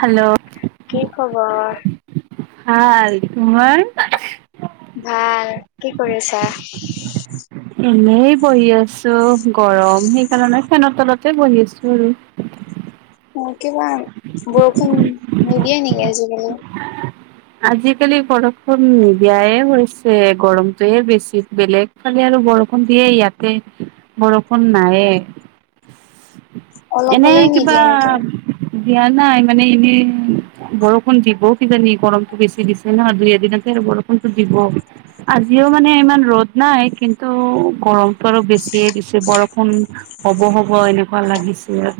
Hello. কি খবৰ? ভাল। তোমাৰ? ভাল। কি কৰি আছা? এনেই বহি আছোঁ। গৰম সেইকাৰণে ফেনৰ তলতে বহি আছোঁ আৰু। অ', কিবা বৰষুণ নিদিয়ে নেকি আজিকালি? আজিকালি বৰষুণ নিদিয়ায়ে হৈছে, গৰমতোয়ে বেছি, বেলেগ। খালি আৰু বৰষুণ দিয়ে ইয়াতে, বৰষুণ নায়ে। [inaudible] অলপ এনেই হ'লেও কিবা নিদিয়ে নেকি? দিয়া নাই, মানে এনেই বৰষুণ দিবও কিজানি গৰম বেছি দিছে ন', দুই এদিনতে আৰু বৰষুণটো দিব। আজিও মানে ইমান ৰ'দ নাই। কিন্তু গৰমতটো অলপ বেছিয়ে দিছে, বৰষুণ হ'ব, হ'ব এনেকুৱা লাগিছে আৰ।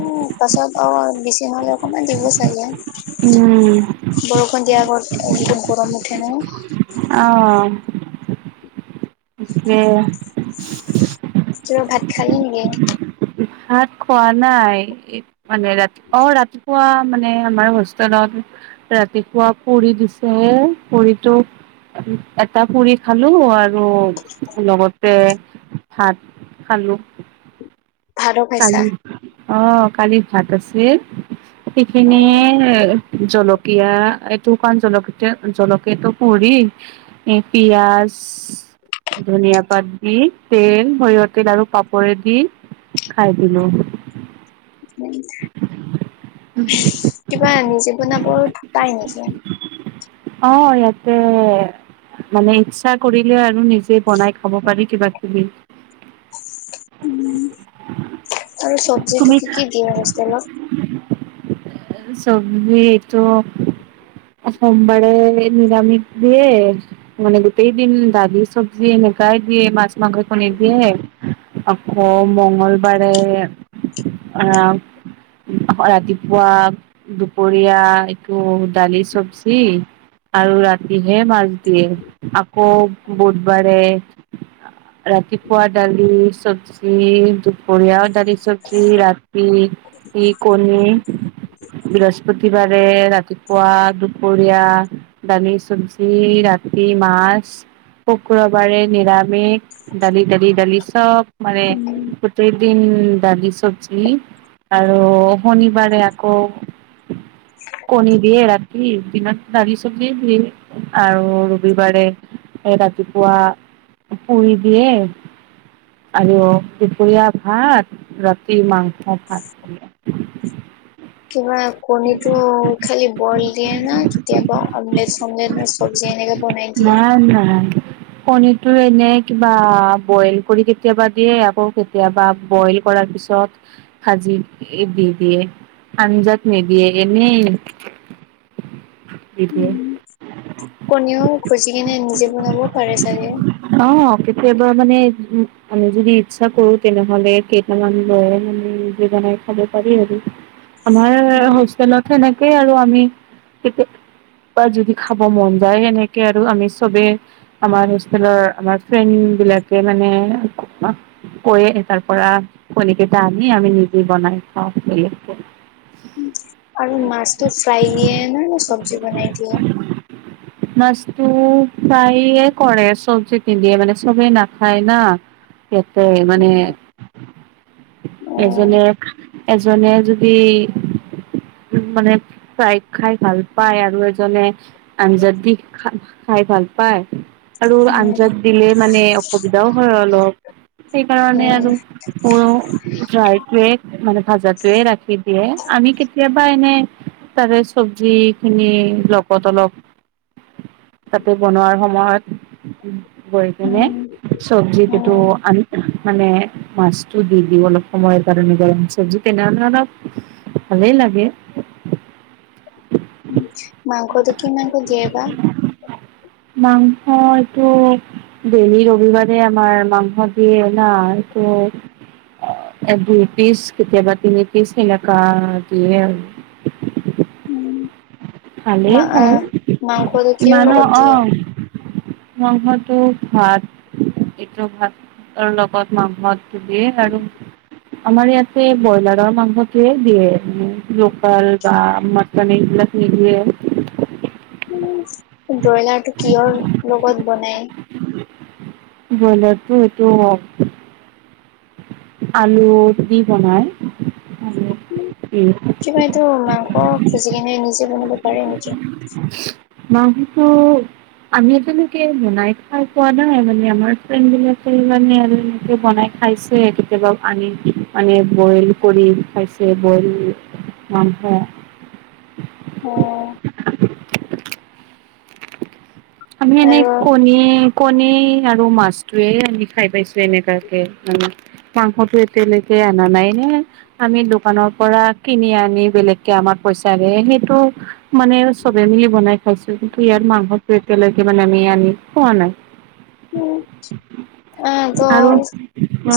উ', পাছত অ' বেছি নহ'লে অকণমান দিব চাগে। উম। বৰষুণ দিয়া আগত, এনেটো গৰম উঠে ন'। অ'। ইটোৱে। তোৰ ভাত খালি নিয়ে? ভাত খোৱা নাই। এ মানে ৰাতি অ', ৰাতিপুৱা মানে আমাৰ হোষ্টেলত ৰাতিপুৱা পৰি দিছে, পৰিটো এটা পুৰি খালোঁ আৰু লগতে ভাত। খালোঁ। ভাতো খাইছা? কালিৰ অ', কালি ভাত আছিল, অ সেইখিনিয়ে জলকীয়া। এইটোকান জলকীতে জলকীয়াটো পুৰি এ, পিয়াজ ধনিয়া পাত দি, তেল, সৰিয়হ তেল আৰু পাপৰে দি খাই দিলোঁ। কিবা নিজে বনাব পাই নেকি? অ', ইয়াতে মানে ইচ্ছা কৰিলে আৰু নিজে বনাই খাব পাৰি কিবা কিবি। উম। আৰু চবজি তুমি টো কি কি দিয়ে হোষ্টেলত? [unintelligible] চবজি এইটো, সোমবাৰে নিৰামিষ দিয়ে। মানে গোটেই দিন দালি, চবজি, এনেকাই দিয়ে। মাছ, মাংস, পনীৰ দিয়ে। আকৌ মংগলবাৰে আহ ৰাতিপুৱা দুপৰীয়া একো দালি চব্জি আৰু ৰাতিহে মাজ দিয়ে আকৌ বুধবাৰে ৰাতিপুৱা দালি চবজি দুপৰীয়া দালি চব্জি ৰাতি কণী বৃহস্পতিবাৰে ৰাতিপুৱা দুপৰীয়া দালি চব্জি ৰাতি মাছ কুকুৰবাৰে নিৰামিষ দালি দালি দালি চব মানে উম গোটেই দিন দালি চব্জি আৰু শনিবাৰে গ' কণী দিয়ে ৰাতি দিনত দ়ি চব্জি দিয়ে আৰু ৰবিবাৰে এ ৰাতিপুৱা পুৰি দিয়ে আৰু দুপৰীয়া ভাত ৰাতি মাংস ভাত দিয়ে। কিবা কণী টো খালি বইল দিয়ে না কেতিয়াবা অমলেট চমলেট ন চব্জি এনেকে বনাই দিয়ে নাই নাই কনীৰতটো এনে কিবা বইল কৰি কেতিয়াবা দিয়ে আকৌ কেতিয়াবা বইল কৰাৰ পিছত ভাজি দি দিয়ে আঞ্জাত ম দ এনে দি কণীও খজি কিনে নিজে বনাবও পাৰে চাগে অ কেতিয়াবাৰ মানে আমি যদি ইচ্ছা কৰো তেনেহলে কেইটামান লয় আমি বোগনাই খাব পাৰি আৰু আমাৰ হোষ্টেলত সেনেকেই আৰু আমিয়া বা যদি খাব মন যায় এনেকে আৰু আমি চবে আমাৰ সুলৰ আমাৰ ফ্ৰে বিলাকে মানে কৰি তাৰ পৰা কণী কেইটা আনি আমি নিজে বনাই খাওঁ বেলেগ কে আৰু মাছতটো ফ্ৰাই দিয়ে নাই ন চব্জি বনাই দিয়ে মাছটো প্ৰায়ে কৰে চব্জি কিন্ধিয়ে মানে চবেই নাখায় না তাকে মানে অ এজনে এজনে যদি মানে প্ৰায় খাই ভাল পায় আৰু এজনে আন যদি খ খাই ভাল পায় আৰু উম আঞ্জাত দিলে মানে অসুবিধাও হয় অলপ সেইকাৰণে উম আৰু ড্ৰাইটয়ে মানে ভাজাতোৱে ৰাখি দিয়ে আমি কেতিয়াবা এনে তাৰে চব্জি খিনি লগত অলপ তাতে বনোৱাৰ সময়ত গৈ কিনে উম চবজি কিটো উম আনি মানে মাছতটো দি দিওঁ অলপ সময়ৰ কাৰণে গৰম চব্জি তেনেহে অলপ হল লাগে মাংস দুখী মাংক দিয়ে বাা মাংসটো ডেলি ৰবিবাৰে আমাৰ মাংস দিয়ে নাই দুপিছ কেতিয়াবা তিনি পিছ এনেকা দিয়ে ভালে মা হ মাংসটো কিহৰ মানহ লগত অ দিয়ে মাংসটো ভাত এইটো ভাতৰ লগত মাংস দিয়ে আৰু আমাৰ ইয়াতে ব্ৰইলাৰৰ মাংসটোৱে দিয়ে উ লোকাল বা মটন এইবিলাক নিদিয়ে উ ব্ৰইলাৰ টো কিহৰ লগত বনাই ব্ৰইলাৰতটো সেইটো হ আলু দি বনাই কিবা এইটো মাংস খুজি কেনে নিজে বনাব পাৰে নেকি? মাংখটো আমি এজালকে বনাই খাই পোৱা নাই মানে আমাৰ ফ্ৰেডানে বনাই খাইছে কেতিয়াবা আনি মানে বইল কৰি খাইছে বইল [inaudible] অ, [inaudible] আমি এনে আৰু কণীয়ে কণ আৰু মাছটোৱে আমি খাই পাইছো এনেুৱাকে মানে। মাংসটো এতিয়ালৈকে আনা নাই নে। আমি দোকানৰ পৰা কিনি আনি বেলেগকে আমাৰ পইচা দিয় সেইটো মানে চবে মিলি বনাই খাইছো কিন্তু ইয়াৰ মাহত কেলক মানে আমি আনি খোৱা নাই। উম, অহ ত আৰু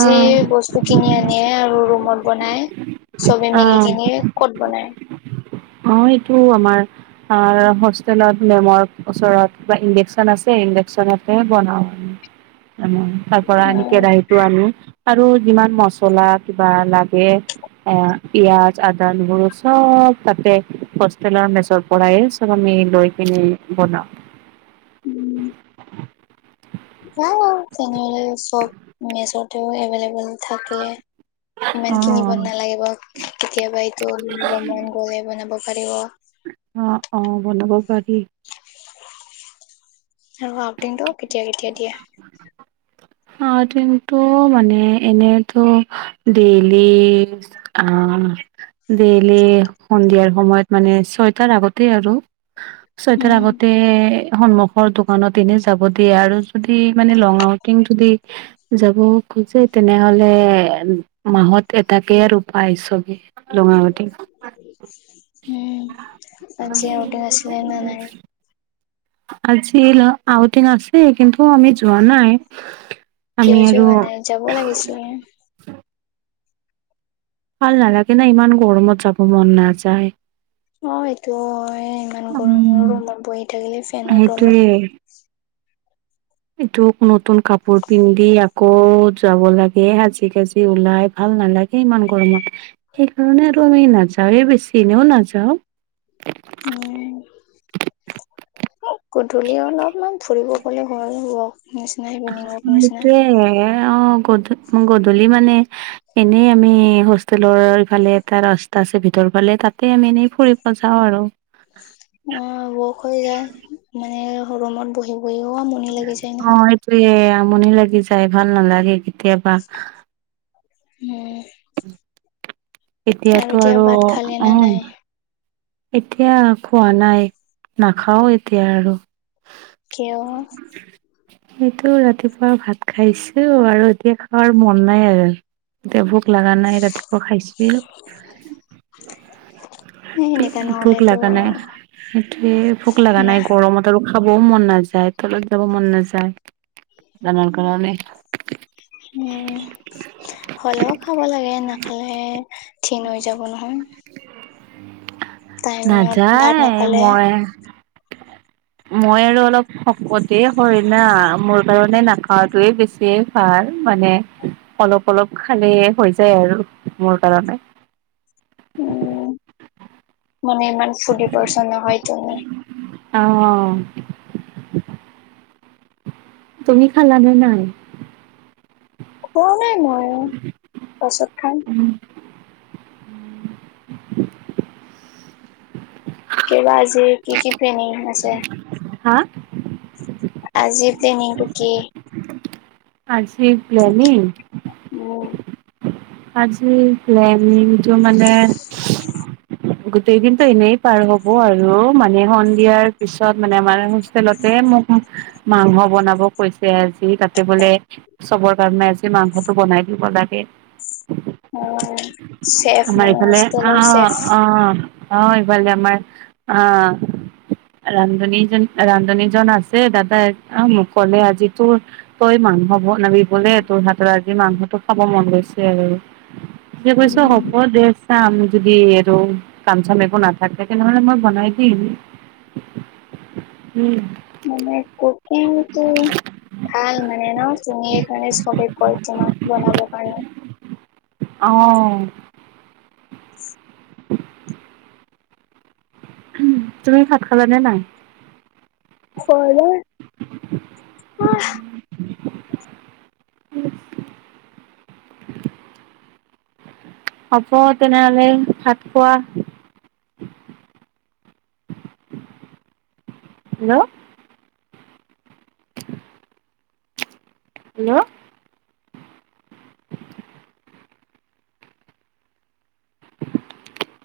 যি বস্তু কিনি আনে আৰু ৰুমত বনাই চবে মিলি অ', কিনি, ক'ত বনাই? অ, এইটো আমাৰ আৰু হোষ্টেলত মেমৰ ওচৰত কিবা ইণ্ডেকচন আছে ইণ্ডেকচনতে বনাওঁ আমি। [unintelligible] আনি উম, আৰু যিমান মচলা কিবা লাগে, এ পিযয়াজ আদা নহৰু চব তাতে হোষ্টেলৰ মেজৰ পৰা চব আমি লৈ কি বনাও। উম, হ তেনেহলে চব মেচতেও এভেইলেবল থাকে। ইমান কিনিব অ', নালাগিব কেতিয়াবা এইটো বনাব মন গ'লে বনাব পাৰিব। অ, অ, বনাব পাৰি। আৰু আউটিংটো কেতিয়া কেতিয়া দিয়ে? [inaudible] মানে এনেতো ডেইলি অ, ডেইলি সন্ধিয়াৰ সময়ত মানে ছয়টাৰ আগতে আৰু, চুৱেটাৰ উম, আগতে সন্মুখৰ দোকানত এনে যাব দিয়ে আৰু যদি মানে লং আউটিং যদি যাব খোজে তেনেহলে মাহত এটাকে আৰু পাই ছবে। উম, আজি আউটিং আছিলে নে নাই [inaudible] আজি ল আউটিন আছে কিন্তু, আমি যোৱা নাই। আমি কিয় আৰু যোৱা নাই? যাব লাগিছিলে। ভাল নালাগে না ইমান গৰমত যাব মন নাযায়। অ, এইটো হয় ইমান গৰম আৰু উম, ৰুমত বহি থাকিলে ফেনৰ তলত। সেইটোয়ে এইটোক নতুন কাপোৰ পিন্ধি আকৌ যাব লাগে সাজি কাচি ওলাই ভাল নালাগে। ইমান গৰমত সেইকাৰণে আৰু আমি নাযাওে বেছি ইনেও নাযাও। উম, গধূলি অলপমান ফুৰিব গ'লে হোৱা হ'ব। সেইটোয়ে অ, গধূ-গধূলি মানে এনেই আমি হোষ্টেলৰ ইফালে এটা ৰাস্তা আছে ভিতৰৰ ফালে তাতে আমি এনেই ফুৰিব যাওঁ আৰু। অ, বখ হৈ যায় মানে হৰুমত বহি বহিও‌ আমনি লাগি যায় নহয়। [inaudible] আমনি লাগি যায় ভাল নালাগে কেতিয়াবা। উম, এতিয়াতো এতিয়া আৰু ভাত অ, খালে না উম, নাই এতিয়া খোৱা নাই নাখাও এতিয়া আৰু। কিয়? এইটো ৰাতিপুৱা ভাত খাইছোঁ আৰু এতিয়া খোৱাৰ মন নাই আৰু। এতিয়া ভোক লগা নাই ৰাতিপুৱা খাইছিলোঁ। [unintelligible] ভোক নহলেতো লাগা নাই সেইটোৱে, ভোক লাগা না নাই গৰমত আৰু খাবও মন নাযায়, তলত যাব মন নাযায় দানৰ কাৰণে। উম। হ'লেও খাব লাগে এনেকে ক্ষীণ হৈ যাব নহয়। টাইমত ভাত নাযায় নাখালে। মই মই আৰু অলপ শকতেই হয় না, মোৰ কাৰণে নাখাৱটোৱে বেছি ভাল, মানে অলপ-অলপ খালেই হৈ যায় আৰু মোৰ কাৰণে। উম, মানে ইমান ফুৰ্তি পাৰচন নহয় তুমি। অহ, তুমি খালানে নাই? খোৱা নাই মইও, পছত খাম। [unintelligible] কিবা আজি কি কি প্লেনিং আছে? হা? আজি প্লেনিংটো কি? আজি প্লেনিং? উম। আজি প্লেনিংটো মানে। গোটেই দিনটো এনেই পাৰ হ'ব আৰু। মানে সন্ধিয়াৰ পিছত মানে আমাৰ হোতলতে মোক মাংস বনাব কৈছে আজি তাতে বোলে চবৰ কাৰণে আজি মাংসটো বনাই দিব লাগে। অহ। আমাৰ এইফালে অহ, অহ, অহ, এইফালে আমাৰ অহ। ৰান্ধনীজন ৰান্ধনীজন আছে দাদাই মোক ক'লে আজি তোৰ তই মাংস বনাবি বোলে, তোৰ হাত আজি মাংসটো খাব মন গৈছে। মই কৈছো হ'ব। উম চাম যদি আৰু কাম-চাম একো নাথাকে তেনেহ'লে মই বনাই দিম। [inaudible] উম। মানে কোকিংটো ভাল মানে ন' তুমি এই, কাৰণে চ'বেই কয় তোমাক বনাবৰ কাৰণে। অহ। উম, তুমি ভাত খালনে নাই? খোৱা নাই। অ [unintelligible] হ'ব তেনেহ'লে ভাত খোৱা। হেল্ল'। হেল্ল'। [unintelligible]